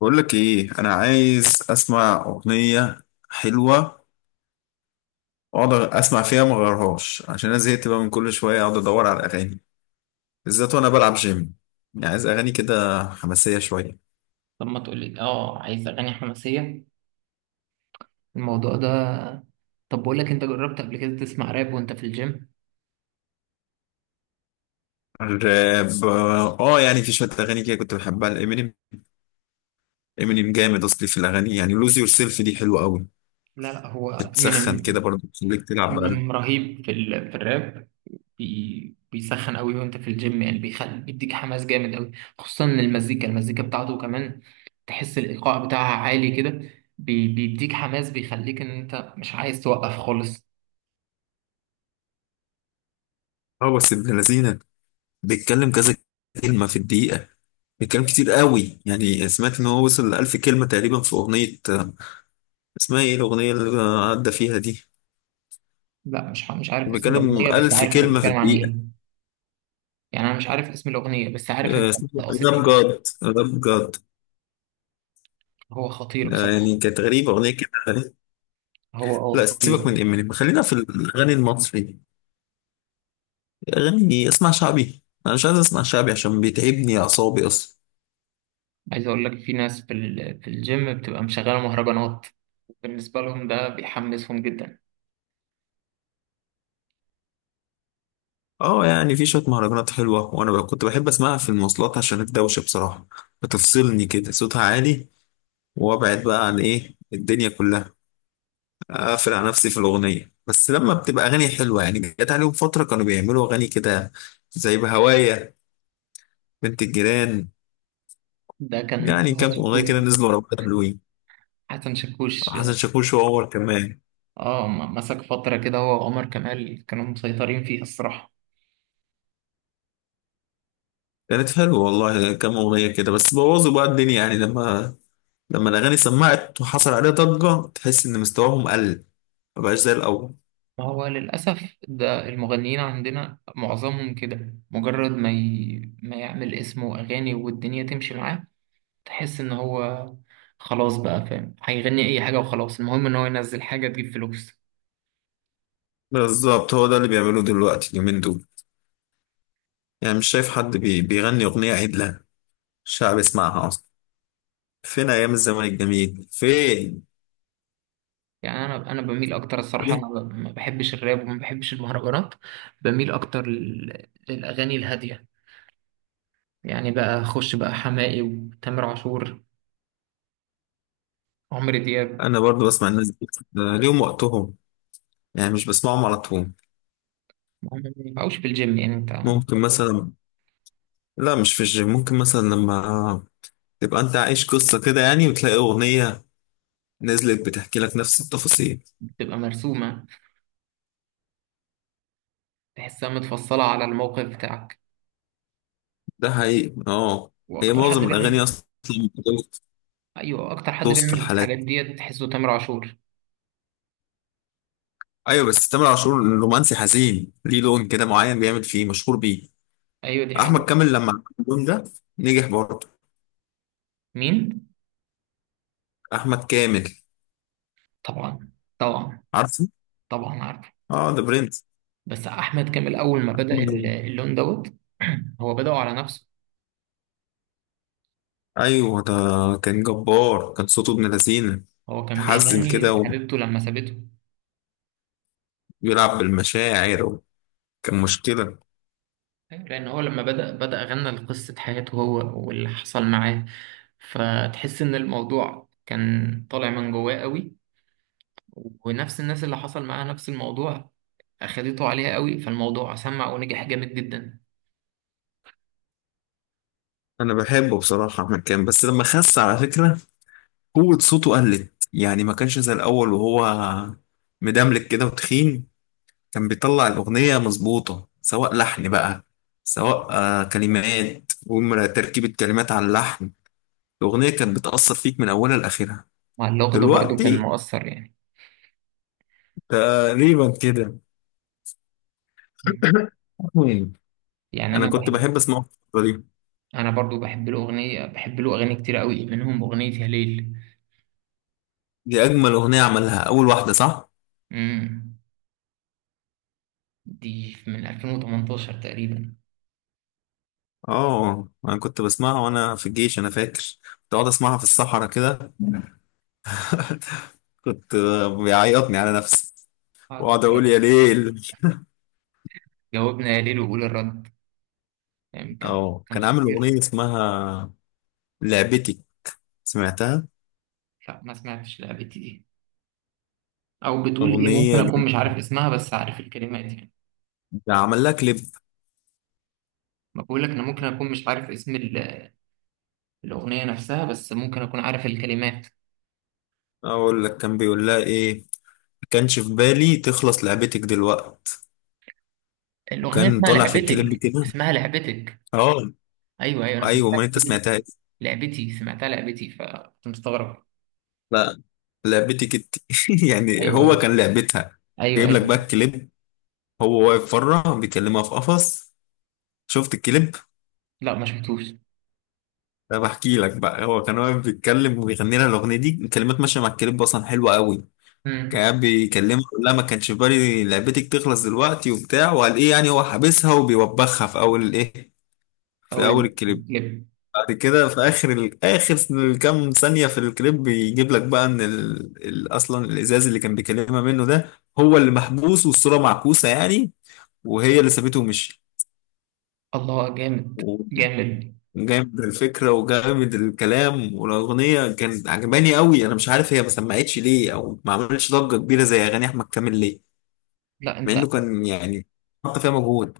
بقول لك ايه؟ انا عايز اسمع اغنيه حلوه واقعد اسمع فيها، ما اغيرهاش، عشان انا زهقت بقى من كل شويه اقعد ادور على اغاني، بالذات وانا بلعب جيم. يعني عايز اغاني كده حماسيه شويه. طب ما تقولي عايز اغاني حماسيه الموضوع ده. طب بقول لك انت جربت قبل كده تسمع راب وانت في الجيم؟ الراب؟ اه، يعني في شويه اغاني كده كنت بحبها لامينيم. امينيم جامد اصلي في الاغاني، يعني لوز يور سيلف دي حلوه قوي. لا هو بتسخن من كده برضه، بتخليك تلعب بقى. من رهيب في في الراب. بيسخن قوي وانت في الجيم، يعني بيخلي بيديك حماس جامد قوي. خصوصا إن المزيكا بتاعته كمان تحس الايقاع بتاعها عالي كده. بيديك حماس، بيخليك ان انت مش عايز توقف خالص. اه بس ابن لذينه، بيتكلم كذا كلمه في الدقيقه، بيتكلم كتير قوي. يعني سمعت ان هو وصل ل 1000 كلمه تقريبا في اغنيه، اسمها ايه الأغنية اللي عدى فيها دي؟ لا، مش عارف اسم بيتكلم الاغنيه، بس ألف عارف انت كلمة في بتتكلم عن الدقيقة. ايه. يعني انا مش عارف اسم الاغنيه، بس عارف انت آه، اسمها أنت قصدي راب إيه. جاد راب جاد. هو خطير آه، بصراحة. يعني كانت غريبة أغنية كده. هو لا سيبك خطير. من إمينيم، خلينا في الأغاني المصري. أغاني أسمع شعبي؟ أنا مش عايز أسمع شعبي عشان بيتعبني أعصابي أصلا. عايز اقول لك في ناس في في الجيم بتبقى مشغلة مهرجانات، بالنسبة لهم ده بيحمسهم جدا. اه يعني في شوية مهرجانات حلوة، وأنا بقى كنت بحب أسمعها في المواصلات عشان الدوشة بصراحة، بتفصلني كده صوتها عالي، وأبعد بقى عن إيه الدنيا كلها، اقفل على نفسي في الاغنيه. بس لما بتبقى اغاني حلوه، يعني جت عليهم فتره كانوا بيعملوا اغاني كده زي بهوايا، بنت الجيران. ده كان يعني هو كام اغنيه شاكوش، كده نزلوا ورا بعض حلوين. حسن شاكوش. حسن شاكوش وعمر كمان، اه، مسك فترة كده هو وعمر كمال كانوا مسيطرين فيها الصراحة. كانت حلوه والله كام اغنيه كده. بس بوظوا بقى الدنيا، يعني لما الاغاني سمعت وحصل عليها ضجه، تحس ان مستواهم قل، ما بقاش زي الاول. ما هو للأسف ده المغنيين عندنا معظمهم كده، مجرد ما يعمل اسمه وأغاني والدنيا تمشي معاه، تحس إن هو خلاص بقى فاهم هيغني أي حاجة وخلاص، المهم إن هو ينزل حاجة تجيب فلوس. بالظبط هو ده اللي بيعملوه دلوقتي اليومين دول. يعني مش شايف حد بيغني اغنيه عدله الشعب يسمعها اصلا. فين ايام الزمن الجميل فين؟ يعني انا بميل اكتر الصراحه، انا ما بحبش الراب وما بحبش المهرجانات، بميل اكتر للاغاني الهاديه. يعني بقى اخش بقى حماقي وتامر عاشور، عمرو دياب. انا برضو بسمع الناس دي. آه، ليهم وقتهم، يعني مش بسمعهم على طول. ما هم ما ينفعوش في الجيم يعني انت. ممكن مثلا، لا مش في الجيم، ممكن مثلا لما تبقى انت عايش قصة كده، يعني وتلاقي اغنية نزلت بتحكي لك نفس التفاصيل. بتبقى مرسومه، تحسها متفصله على الموقف بتاعك. ده حقيقي اه. هي واكتر حد معظم الاغاني بيعمل. اصلا ايوه اكتر حد بتوصف بيعمل الحالات. الحاجات ديت تحسه تامر عاشور. ايوه بس تامر عاشور رومانسي حزين، ليه لون كده معين بيعمل فيه مشهور بيه. ايوه دي احمد حقيقة. كامل لما عمل اللون ده نجح برضه. مين؟ احمد كامل. طبعا. طبعا. عارفه. طبعا عارفه. اه ده برنس. بس احمد كامل اول ما بدأ اللون دوت هو بدأه على نفسه. ايوه ده كان جبار، كان صوته ابن لذينه، هو كان يحزن بيغني كده لحبيبته لما سابته. وبيلعب بالمشاعر، كان مشكله. أيوة، لأن هو لما بدأ، بدأ غنى لقصة حياته هو واللي حصل معاه، فتحس إن الموضوع كان طالع من جواه قوي. ونفس الناس اللي حصل معاها نفس الموضوع أخدته عليها قوي، فالموضوع سمع ونجح جامد جدا. انا بحبه بصراحه احمد كامل، بس لما خس على فكره قوه صوته قلت، يعني ما كانش زي الاول وهو مدملك كده وتخين. كان بيطلع الاغنيه مظبوطه، سواء لحن بقى، سواء كلمات، ومرة تركيبة كلمات على اللحن. الأغنية كانت بتأثر فيك من أولها لآخرها. مع اللغة ده برضو كان دلوقتي مؤثر يعني. تقريبا كده. مم. يعني انا أنا كنت بحب. بحب اسمعه في الفترة دي. أنا برضو بحب له أغنية، بحب له أغاني كتير قوي منهم أغنية يا ليل. دي اجمل اغنية عملها، اول واحدة صح؟ مم. دي من 2018 تقريبا. اه انا كنت بسمعها وانا في الجيش، انا فاكر كنت اقعد اسمعها في الصحراء كده. كنت بيعيطني على نفسي آه، واقعد اقول يا ليل. جاوبنا يا ليل وقول الرد. يعني كان اه كان كان عامل خطير. اغنية اسمها لعبتي، سمعتها؟ لا، ما سمعتش لعبتي دي، او بتقول ايه؟ ممكن اغنية اكون جامدة. مش عارف اسمها بس عارف الكلمات يعني. عمل لها كليب. ما بقول لك انا ممكن اكون مش عارف اسم الاغنيه نفسها بس ممكن اكون عارف الكلمات. اقول لك كان بيقول لها ايه، ما كانش في بالي تخلص لعبتك دلوقت، الاغنيه وكان اسمها طالع في الكليب لعبتك، كده. اسمها لعبتك. اه ايوه ايوه، انا سمعتها. ايوه ما انت لعبتي، سمعتها إيه؟ لعبتي سمعتها، لعبتي، فكنت مستغرب. لا لعبتي كت يعني ايوه هو ايوه. كان لعبتها. ايوه جايب لك بقى ايوه. الكليب، هو واقف بره بيكلمها في قفص. شفت الكليب؟ لا، ما شفتوش. طب احكي لك بقى، هو كان واقف بيتكلم وبيغني لها الاغنيه دي، الكلمات ماشيه مع الكليب اصلا حلوه قوي. كان امم. قاعد بيكلمها، لا ما كانش في بالي لعبتك تخلص دلوقتي وبتاع، وقال ايه، يعني هو حابسها وبيوبخها في اول الايه، في اقول. اول الكليب. اللب. بعد كده في اخر اخر كام ثانيه في الكليب بيجيب لك بقى ان اصلا الازاز اللي كان بيكلمها منه ده، هو اللي محبوس والصوره معكوسه يعني، وهي اللي سابته ومشي. الله، جامد. جامد. وجامد الفكره وجامد الكلام، والاغنيه كانت عجباني قوي. انا مش عارف هي ما سمعتش ليه، او ما عملتش ضجه كبيره زي اغاني احمد كامل ليه، لا مع انت، انه كان يعني حط فيها مجهود.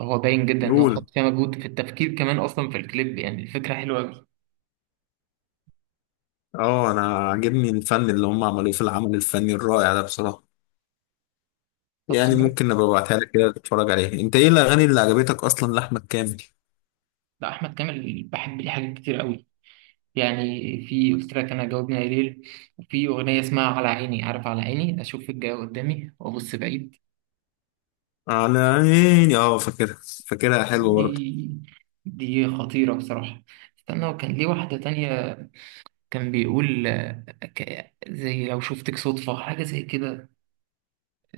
هو باين جدا ان هو قول. حط فيها مجهود في التفكير كمان، اصلا في الكليب يعني الفكره حلوه قوي. اه انا عاجبني الفن اللي هم عملوه في العمل الفني الرائع ده بصراحه. طب يعني سمعت. ممكن ابقى ابعتها لك كده تتفرج عليها. انت ايه الاغاني اللي عجبتك اصلا لاحمد كامل؟ لا، احمد كامل بحب ليه حاجات كتير قوي يعني. في، قلت لك انا جاوبني يا ليل. وفي اغنيه اسمها على عيني، عارف على عيني اشوف الجاي قدامي وابص بعيد. على عيني اه فاكرها، فاكرها حلو برضه. دي، دي خطيره بصراحه. استنى، وكان ليه واحده تانية. كان بيقول آه، زي لو شفتك صدفه، حاجه زي كده.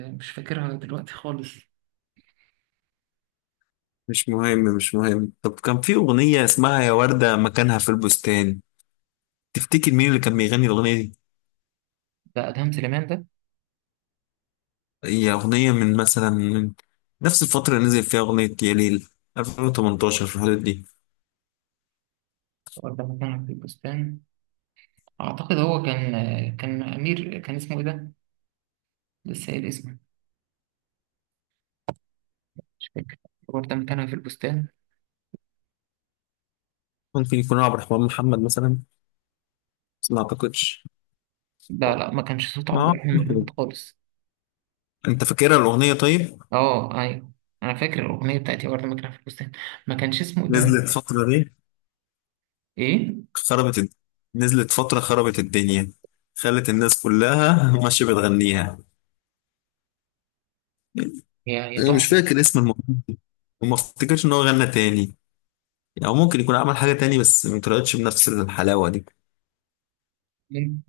آه، مش فاكرها دلوقتي خالص. مش مهم مش مهم. طب كان في اغنيه اسمها يا ورده مكانها في البستان، تفتكر مين اللي كان بيغني الاغنيه دي؟ ده ادهم سليمان ده. هي اغنيه من مثلا من نفس الفتره اللي نزل فيها اغنيه يا ليل، 2018 في الحدود دي. ولا مكان في البستان. أعتقد هو كان، كان أمير، كان اسمه إيه ده؟ لسه قايل اسمه، مش فاكر. هو ده مكانها في البستان. ممكن يكون عبد الرحمن محمد مثلا، بس ما اعتقدش. لا ما كانش صوت ما عبد الرحمن محمد أعتقد. خالص. انت فاكرها الاغنيه طيب؟ أه أيوه، أنا فاكر الأغنية بتاعتي وردة مكانها في البستان، ما كانش اسمه إيه ده. نزلت الفتره دي، إيه؟ خربت الد... نزلت فترة خربت الدنيا، خلت الناس كلها ماشية بتغنيها. هي أنا مش تحفة. فاكر اسم المغني، وما افتكرش إن هو غنى تاني، أو ممكن يكون عمل حاجة تاني بس ما طلعتش بنفس الحلاوة دي. مم.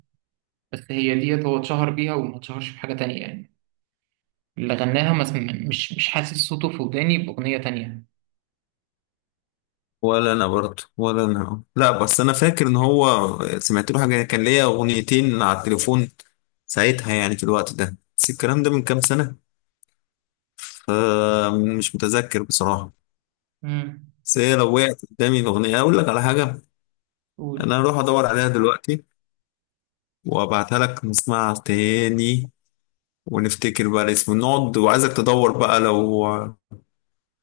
بس هي ديت هو اتشهر بيها وما اتشهرش بحاجة تانية يعني. اللي غناها ما سم- مش حاسس صوته في وداني بأغنية تانية. ولا أنا برضه، ولا أنا لا، بس أنا فاكر إن هو سمعت له حاجة، كان ليا أغنيتين على التليفون ساعتها، يعني في الوقت ده، بس الكلام ده من كام سنة فمش متذكر بصراحة. امم. بس هي لو وقعت قدامي الأغنية أقول لك على حاجة. قول. أنا هروح أدور عليها دلوقتي وابعتها لك نسمعها تاني ونفتكر بقى الاسم. نقعد وعايزك تدور بقى، لو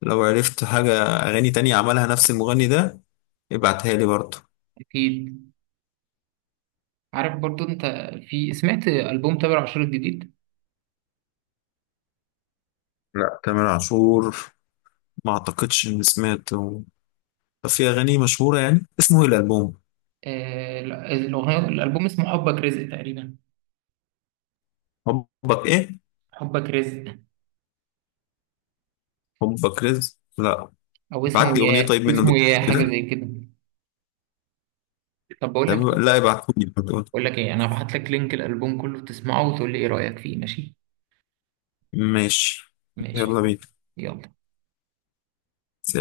لو عرفت حاجة أغاني تانية عملها نفس المغني ده ابعتها لي برضه. أكيد. عارف برضو أنت، في سمعت ألبوم تامر عاشور الجديد؟ لا تامر عاشور، ما أعتقدش إني سمعت. طب في أغاني مشهورة، يعني اسمه إيه الألبوم؟ آه، الألبوم اسمه حبك رزق تقريبا. حبك إيه؟ حبك رزق. حبك رزق؟ لا. أو اسمه ابعت لي أغنية يا، طيب منه اسمه دلوقتي يا حاجة كده. زي كده. طب بقول لك طب- إيه. لا ابعتهولي. بقول لك إيه، أنا هبعت لك لينك الألبوم كله تسمعه وتقول لي إيه رأيك فيه، ماشي؟ ماشي. ماشي. يلا بينا. يلا.